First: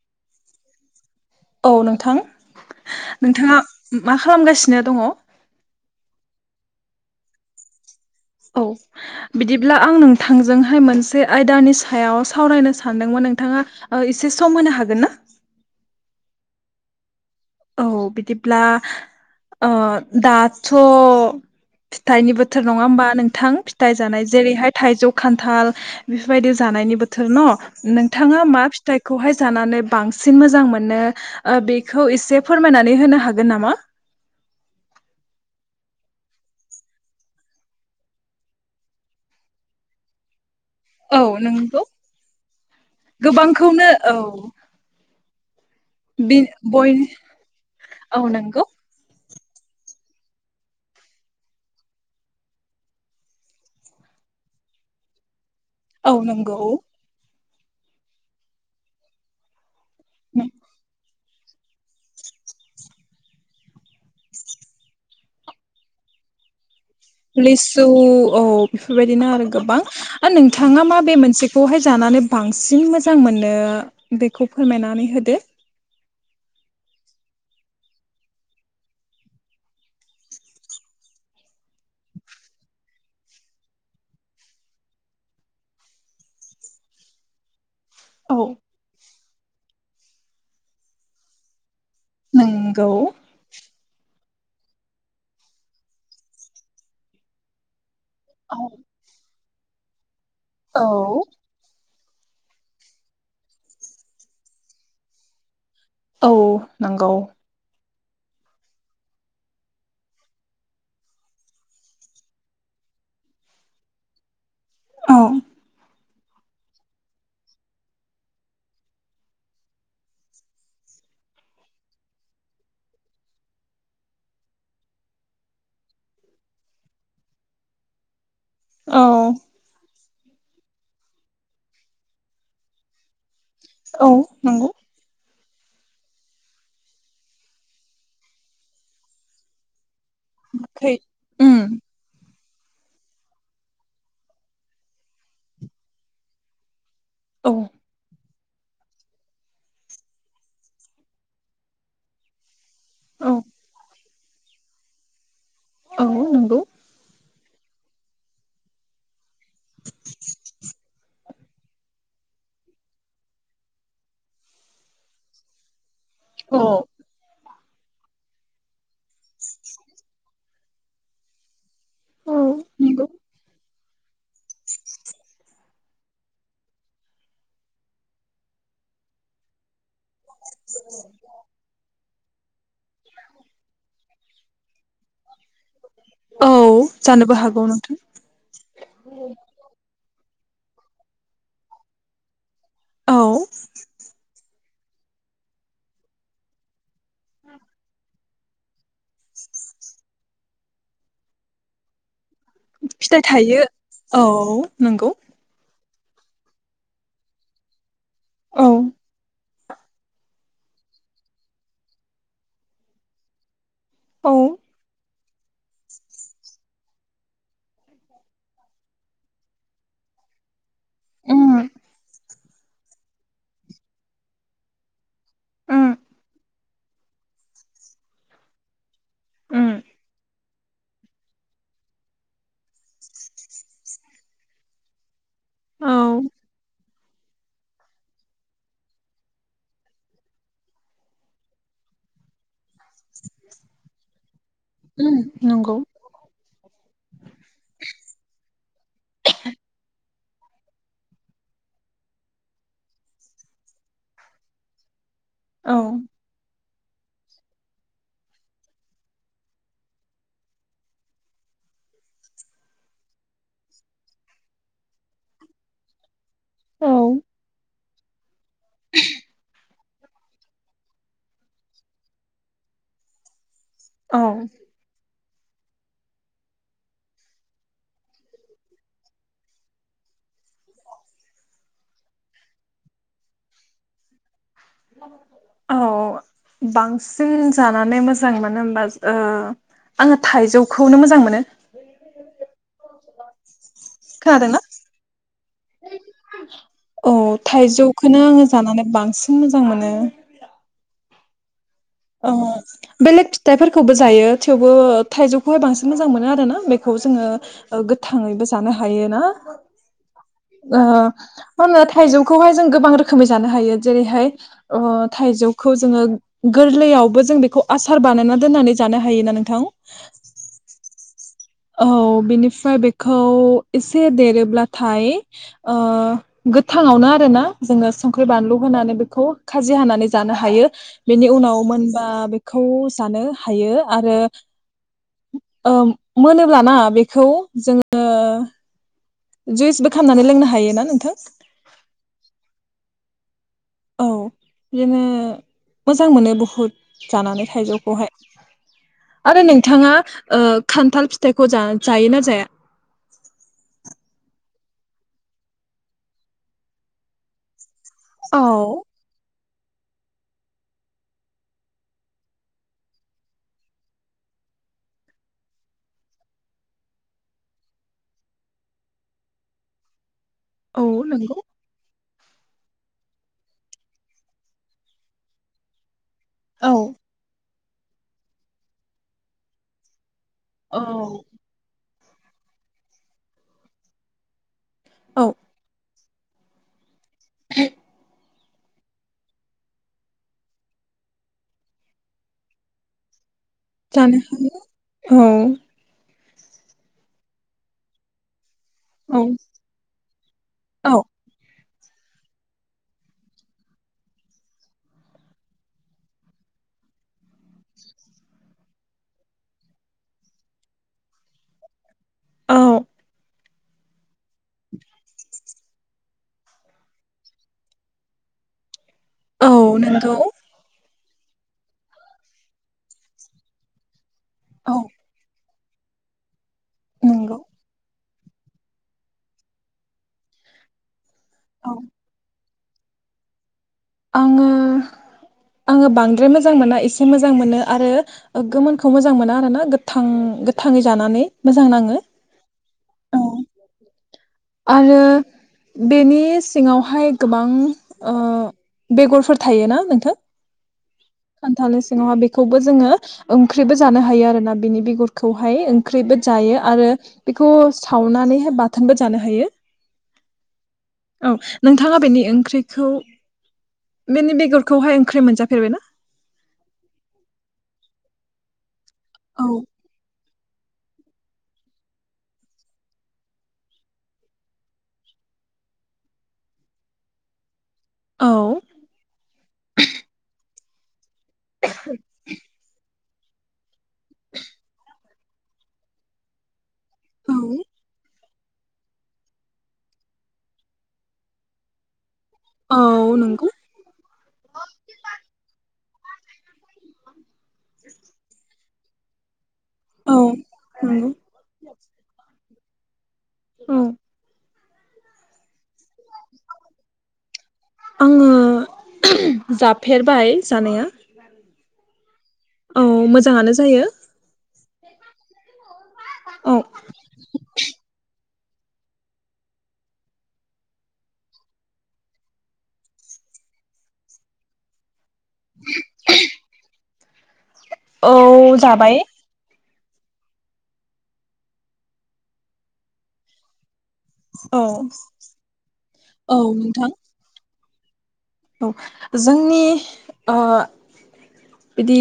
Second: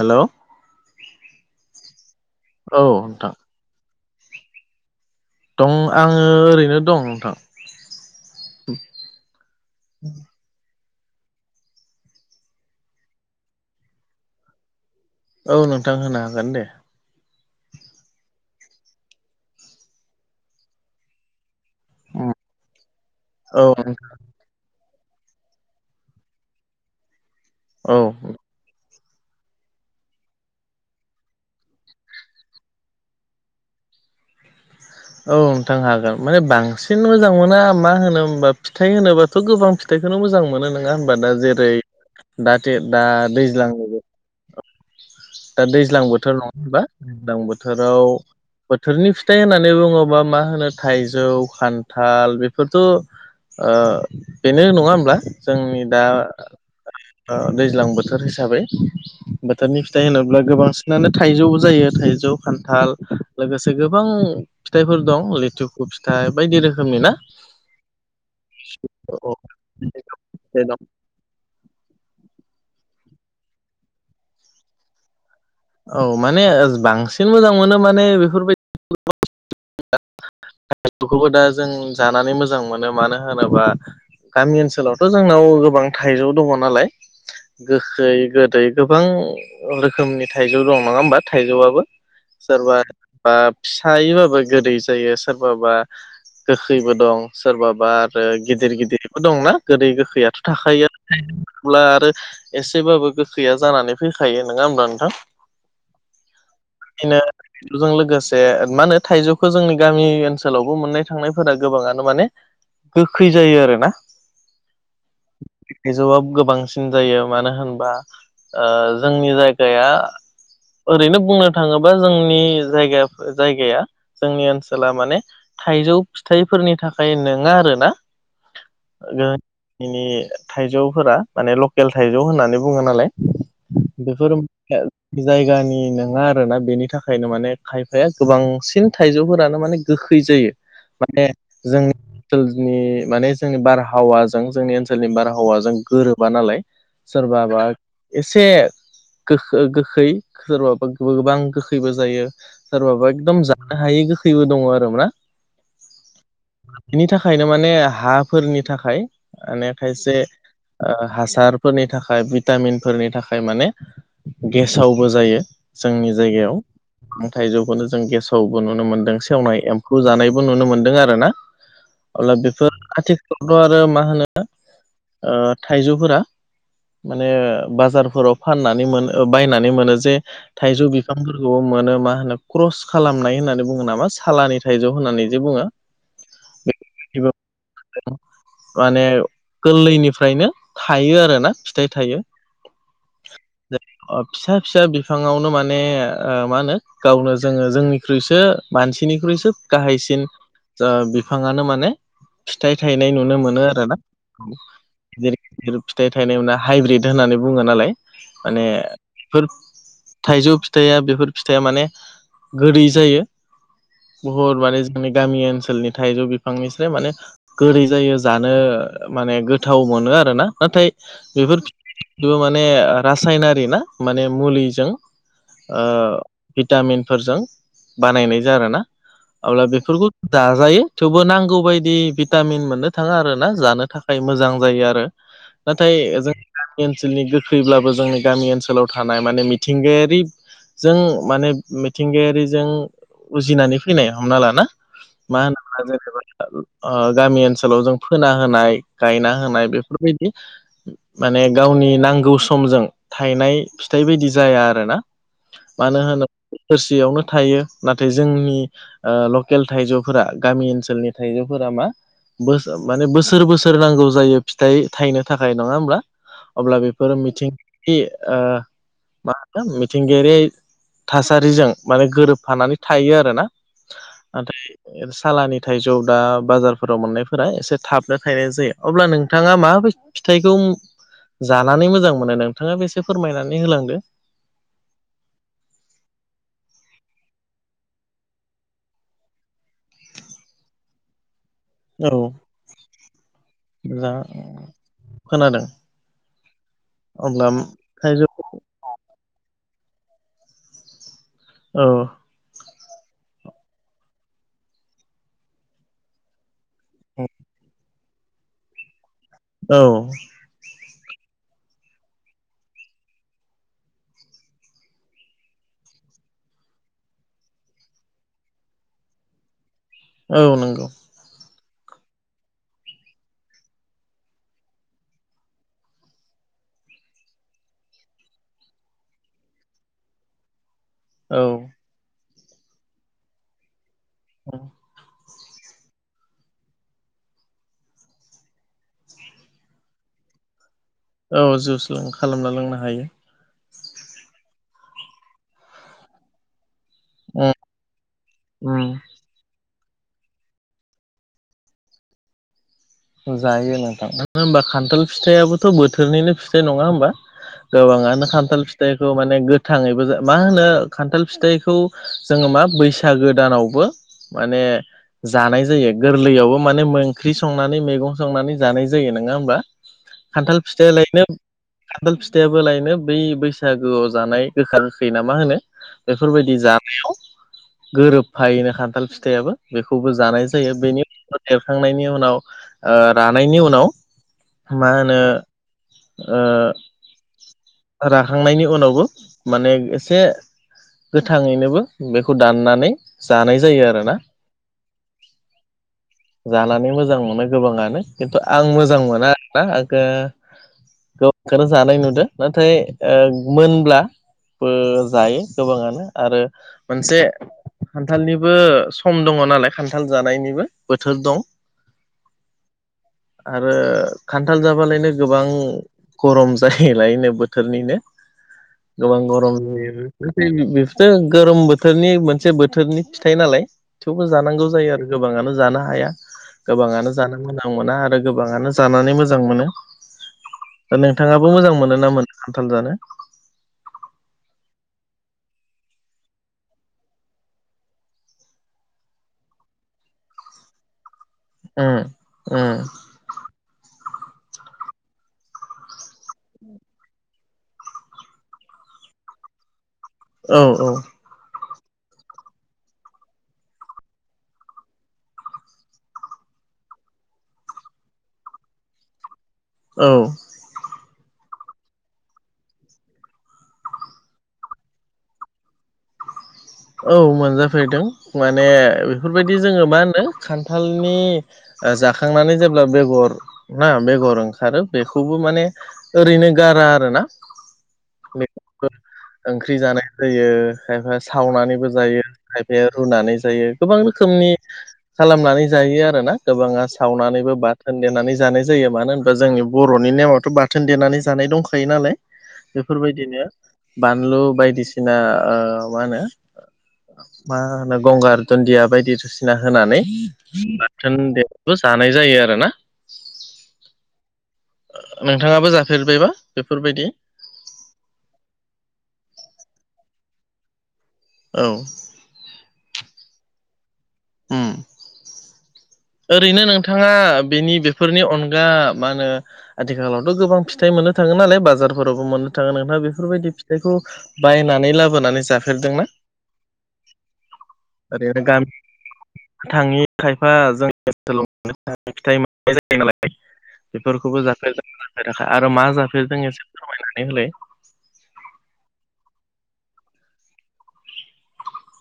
Hello औ नोंथां औ नोंथां नोंथाङा मा खालामगासिनो दङ दं आङो ओरैनो दं नोंथां औ बिदिब्ला आं नोंथांजोंहाय मोनसे आयदानि सायाव सावरायनो सानदोंमोन नोंथाङा ओ एसे सम होनो हागोनना औ नोंथां होनो हागोन दे औ बिदिब्ला ओ दाथ फिथाइनि बोथोर नङा होमबा नोंथां औ फिथाइ जानाय जेरैहाय थाइजौ खान्थाल बेफोरबायदि जानायनि बोथोर औ न नोंथाङा मा फि फिथाइखौहाय जानानै बांसिन मोजां मोनो बेखौ एसे फोरमायनानै होनो हागोन नामा औ नोंथां हागोन माने बांसिन मोजां मोना मा होनो होमबा फिथाइ होनोबाथ गोबां फिथाइखौनो मोजां मोनो नोंथां नोङा औ होनबा दा जेरै नंगौ दाथे दा गोबांखौनो दैज्लांबो औ दा दैज्लां बोथोर बे नङा होनबा बय दैज्लां बोथोराव औ नंगौ। बोथोरनि फिथाइ होननानै बुङोबा मा होनो थाइजौ खान्थाल बेफोरथ' ओ बेनो नङा होमब्ला जोंनि दा औ नंगौ दैज्लां बोथोर हिसाबै बोथोरनि फिथाय होनोब्ला गोबांसिनानो थाइजौबो जायो थाइजौ खान्थाल लोगोसे गोबां फिथाइफोर दं लेथु लिसु औ बेफोरबायदिनो औ आरो गोबां नोंथाङा मा बे मोनसे बेवहाय जानानै बांसिन मोजां मोनो बेखौ फोरमायनानै होदो औ माने बांसिन मोजां मोनो माने बेफोरबायदि खौबो दा जों जानानै मोजां मोनो मानो होनोबा गामि ओनसोलावथ' जोंनाव गोबां थाइजौ दङ' नालाय गोखै औ गोदै गोबां रोखोमनि थाइजौ दं नङा होमबा थाइजौआबो सोरबा नंगौ बा हायोबाबो गोदै जायो सोरबाबा गोखैबो दं सोरबाबा आरो औ गिदिर गिदिरबो दंना गोदै गोखैयाथ' थाखायो अब्ला आरो एसेबाबो गोखैया जानानै फैखायो नङा होमब्ला नोंथां औ नंगौ बेजों लोगोसे माहोनो थाइजौखौ जोंनि गामि ओनसोलावबो मोननाय थांनायफोरा गोबाङानो माने गोखै जायो आरो ना औ थाइजौआ गोबांसिन कम [unintelligible] जायो मानो होनबा ओ जोंनि जायगाया ओरैनो बुंनो थाङोबा जोंनि जायगा जायगाया जोंनि ओनसोला माने थाइजौ फिथाइफोरनि थाखाय नोङा आरो ना औ गोदोनि [unintelligible] थाइजौफोरा माने लकेल थाइजौ होननानै बुङो नालाय औ बेफोर नंगौ [unintelligible] जायगानि नङा आरोना बेनि थाखायनो माने खायफाया गोबांसिन थाइजौफोरानो माने गोखै जायो खै माने उम जों ओनसोलनि माने जोंनि बारहावाजों जोंनि ओनसोलनि बारहावाजों गोरोबा नालाय सोरबा औ बा एसे गो गोखै सोरबा गोबां गोखैबो जायो सोरबाबा औ एखदम जानो हायि गोखैबो दङ आरो मा औ नोंगौ बिनि थाखायनो माने हाफोरनि थाखाय माने खायसे हासार फोरनि थाखाय भिटामिनफोरनि थाखाय माने गेसावबो जायो जोंनि औ जायगायाव गोबां थाइजौखौनो जों गेसावबो नुनो मोनदों सेवनाय एम्फौ जानायबो नुनो मोनदों आरो ना औ अब्ला बेफोर नंगौ आथिखालावथ' आरो मा होनो ओ थाइजौफोरा माने बाजारफोराव फाननानै मोनो बायनानै मोनो जे थाइजौ बिफांफोरखौबो मोनो मा होनो क्रस खालामनाय होननानै बुङो नामा सालानि थाखाय थाइजौ होननानै जे बुङो औ जानोबो हागौ नोंथां माने गोरलैनिफ्रायनो थायो आरोना फिथाइ थायो [unintelligible] औ फिसा फिसा बिफाङावनो माने ओ मा होनो गावनो जोङो जोंनिख्रुइसो मानसिनिख्रुइसो गाहायसिन जो बिफाङानो माने फिथाइ थायनाय नुनो मोनो आरोना औ नंगौ बिफोर फिथाइ थायनायावनो हाइब्रिद होननानै बुङो नालाय माने औ फोर थाइजौ फिथाया बेफोर फिथाया माने गोदै जायो औ बहुत माने जोंनि गामि ओनसोलनि थाइजौ बिफांनिस्राय माने गोदै जायो जानो माने गोथाव मोनो आरो ना नाथाय बेफोर उम बेबो माने रासायनारि ना माने मुलिजों ओ उम भिटामिनफोरजों बानायनाय जा आरोना अब्ला उम बेफोरखौ जाजायो थेवबो नांगौ बायदि भिटामिन मोननो थाङा आरो ना जानो था खाय मोजां जायो आरो औ नाथाय जों गामि ओनसोलनि गोखैब्लाबो जोंनि गामि ओनसोलाव थानाय माने मिथिंगायारिजों माने मिथिंगायारिजों उजिनानै फैनाय हमना लाना उम मा होन नंगौ [unintelligible] ओ गामि ओनसोलाव जों फोना होनाय गायना होनाय बेफोरबायदि माने गावनि नांगौ समजों थायनाय फिथाइ बायदि जाया आरो ना औ मानो होनोब्ला सेयावनो थायो नाथाय जोंनि ओ लकेल थाइजौफोरा गामि ओनसोलनि थाइजौफोरा मा बो माने बोसोर बोसोर नांगौ जायो फिथाइ थायनो थाखाय नङा होमब्ला अब्ला औ बेफोरो मिथिंगायारि ओ मा होनो मिथिंगायारि थासारिजों माने गोरोबफानानै थायो आरोना औ नाथाय सालानि थाइजौ दा बाजारफोराव मोननायफोरा एसे थाबनो थायनाय जायो अब्ला नोंथाङा माबाय फिथाइखौ जानानै मोजां मोनो नोंथाङाबो एसे फोरमायनानै होलांदो औ बांसिन जानानै मोजां मानो होनबा ओ आङो थाइजौखौनो मोजां मोनो औ मोजां खोनादोंना खोनादों औ अब्ला थाइजौ थाइजौखौनो आङो जानानै बांसिन मोजां मोनो औ ओ बेलेग फिथाइफोरखौबो जायो थेवबो थायजौखौहाय बांसिन मोजां मोनो आरो ना बे खौ जोङो गोथाङैबो जानो हायो ना औ ओ मा होनो थाइजौखौहाय जों गोबां रोखोमै जानो हायो जेरैहाय ओ थाइजौखौ जोङो गोरलैयावबो जों बेखौ आसार बानायना दोननानै जानो हायोना नोंथां औ नंगौ औ बिनिफ्राय बेखौ एसे देरोब्लाथाय ओ गोथाङावनो आरो ना जोङो संख्रि बानलु होनानै बेखौ खाजि हानानै जानो हायो बेनि औ उनाव मोनबा बेखौ जानो हायो आरो ओ मोनोब्लाना बेखौ जोङो जुइसबो खालामामनानै लोंनो हायो ना नोंथां औ जुसबो खालामना लोंनो हायो औ बिदिनो मोजां मोनो बुहुद जानानै उम उम जायो थाइजौखौहाय आरो नोंथाङा ओ खान्थाल फिथाइखौ जा जायोना जाया जायो नोंथां मानो होनबा खान्थाल फिथायाबो बोथोरनिनो फिथाइ नङा होमबा गोबाङानो औ खान्थाल फिथाइ खौ माने गोथाङैबो मा होनो खान्थाल फिथाइखौ जोङो मा बैसागो दानावबो माने जानाय जायो गोरलैयावबो माने ओंख्रि सं नानै मैगं संनानै जानाय जायो नोङा होमबा खान्थाल औ फिथायालायनो नंगौ खान्थाल फिथायाबोलायनो बै बैसागोआव जानाय गोखा गोखै ना मा होनो बेफोरबायदि औ जानायाव गोरोबफायोनो खान्थाल फिथायाबो बेखौबो जानाय जायो बेनि उनाव देरखांनायनि उनाव रानायनि उनाव मा होनो औ ओ रा खांनायनि उनावबो माने एसे गोथाङैनोबो बेखौ दाननानै जानाय जायो आरोना जानो औ जानानै मोजां मोनो गोबाङानो खिन्थु आं मोजां औ मोना आरोना आङो औ गोबांखौनो जानाय नुदों नाथाय मोनब्ला बो जायो गोबाङानो आरो मोनसे खान्थालनिबो सम दङ नालाय खान्थाल जानायनिबो बोथोर दं औ आरो खान्थाल जाबालायनो गोबां गरम जायोलायनो बोथोरनिनो गोबां औ गरम नंगौ जायो बेफोरो गोरोम बोथोरनि मोनसे बोथोरनि फिथाइ नालाय थेवबो जानांगौ औ जायो आरो गोबाङानो जानो हाया गोबाङानो जानो नंगौ मोजां मोना आरो गोबाङानो जानानै मोजां मोनो दा नोंथाङाबो मोजां औ मोनो ना मोना खान्थाल जानो आङो आङो बांद्राय मोजां मोना एसे मोजां मोनो आरो गोमोनखौ मोजां मोना आरोना गोथां गोथाङै जानानै मोजां उ नाङो। उ औ आरो बेनि सिङावहाय गोबां बेगरफोर थायोना नोंथां औ औ खान्थालनि सिङावहा बेखौबो जोङो ओंख्रिबो जानो हायो आरो ना बेनि बेगुरखौहाय ओंख्रिबो जायो आरो बेखौ सावनानैहाय बाथोनबो जानो हायो औ औ नोंथाङा बेनि ओंख्रिखौ बेनि बेगरखौहाय ओंख्रि मोनजफेरबाय ना औ मोनजाफेरदों माने बेफोरबायदि औ जोङो मा होनो खान्थालनि जाखांनानै जेब्ला बेगर ना बेगर ओंखारो बेखौबो माने ओरैनो गारा आरोना औ बेखौ ओंख्रि जानाय जायो खायफा सावनानैबो जायो खायफाया रुनानै जायो गोबां रोखोमनि खालामनानै जायो आरो ना गोबाङा औ सावनानैबो बाथोन देनानै जानाय जायो मानो होनोबा जोंनि बर'नि नेमावथ' बाथोन देनानै जानाय दंखायो नालाय औ बेफोरबायदिनो नंगौ बानलु बायदिसिना मा होनो मा होनो गंगार दुनदिया बायदिसि ना होनानै औ नंगौ बाथोन देनाबो जानाय जायो आरोना औ नोंथाङाबो जाफेरबायबा बेफोरबायदि? आङो जाफेरबाय जानाया औ औ मोजाङानो जायो औ ओरैनो नों थाङा बेनि बेफोरनि अनगा मा होनो आथिखालावथ' गोबां फिथाइ मोननो थाङो नालाय बाजारफोरावबो मोननो थाङो नोंथां बेफोरबायदि फिथाइखौ बायनानै लाबोनानै जाफेरदों ना औ जाबाय [unintelligible] बेफोरखौबो जाफेर औ जाफेराखै आरो मा औ जाफेरदों एसे नोंथां फोरमायनानै होलाय औ जोंनि ओ बिदि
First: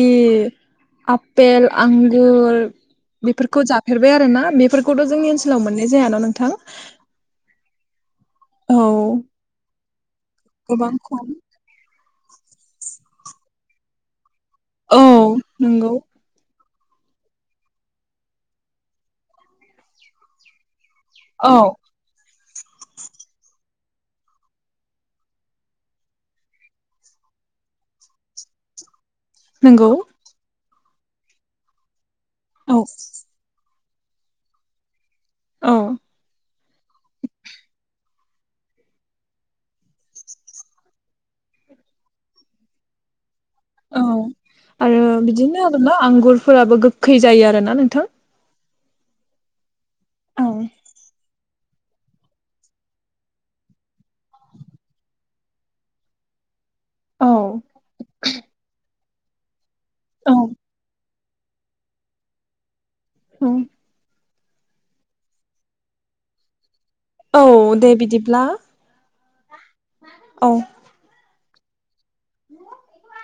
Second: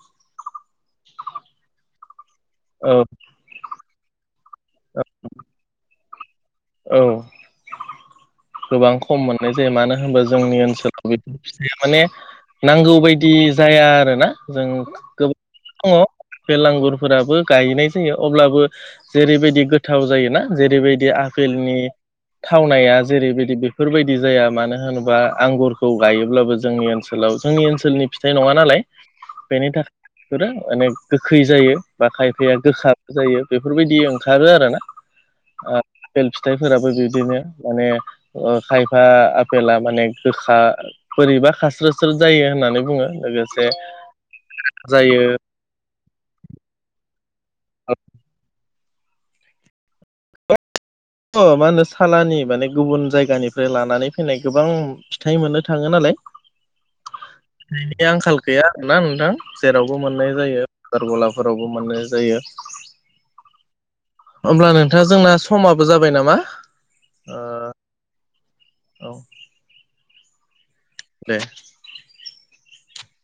आपेल आंगुर औ। बेफोरखौ जाफेरबाय आरोोना बेफोरखौथ' जोंनि ओनसोलाव मोननाय जायाना नोंथां। औ औ गोबां खम मोननाय जायो मानो होनबा जोंनि गोबां ओनसोलनि खम माने नांगौ बायदि जाया आरोना जों औ नंगौ गोबां बे लांगुरफोराबो गायनाय जायो अब्लाबो जेरैबायदि गोथाव जायोना जेरैबादि औ फिल्दमि थावनाया जेरैबायदि बेफोरबायदि जाया मानो होनोबा आंगुरखौ गायोब्लाबो जोंनि ओनसो ओनसोलाव जोंनि ओनसोलनिथाइ नङा नालाय [inaudible] बेनि थाखाय बि [unintelligible] मानेे गोखै जायो बा खायफायााया औ गोखा जायो। बेफोरबिदि ओंखारो आरोना औ ओ फोराबो बिदिनो माने खायफा आफेला माने गोखा बोरैबा खास्रोस्रो जायो होननानै बुङो लोगोसे औ आरो जायो बिदिनो आरोना आंगुरफोराबो गोखै जायो आरोना अ नोंथां। औ। अ मा होनो सालानि माने गुबुन जायगानिफ्राय लानानै फैनाय गोबां फिथाइ मोननो थाङो नालाय। [inaudible] औ नि आंखाल गैया आरोना नोंथां जेरावबो औ मोननाय जायो बाजार गलाफोराव फोरावबो मोननाय जायो। औ। होमब्ला नोंथाङा जोंना समाबो जाबाय नामा? ओ औ दे बिदिब्ला। औ। औ। दे [unintelligible]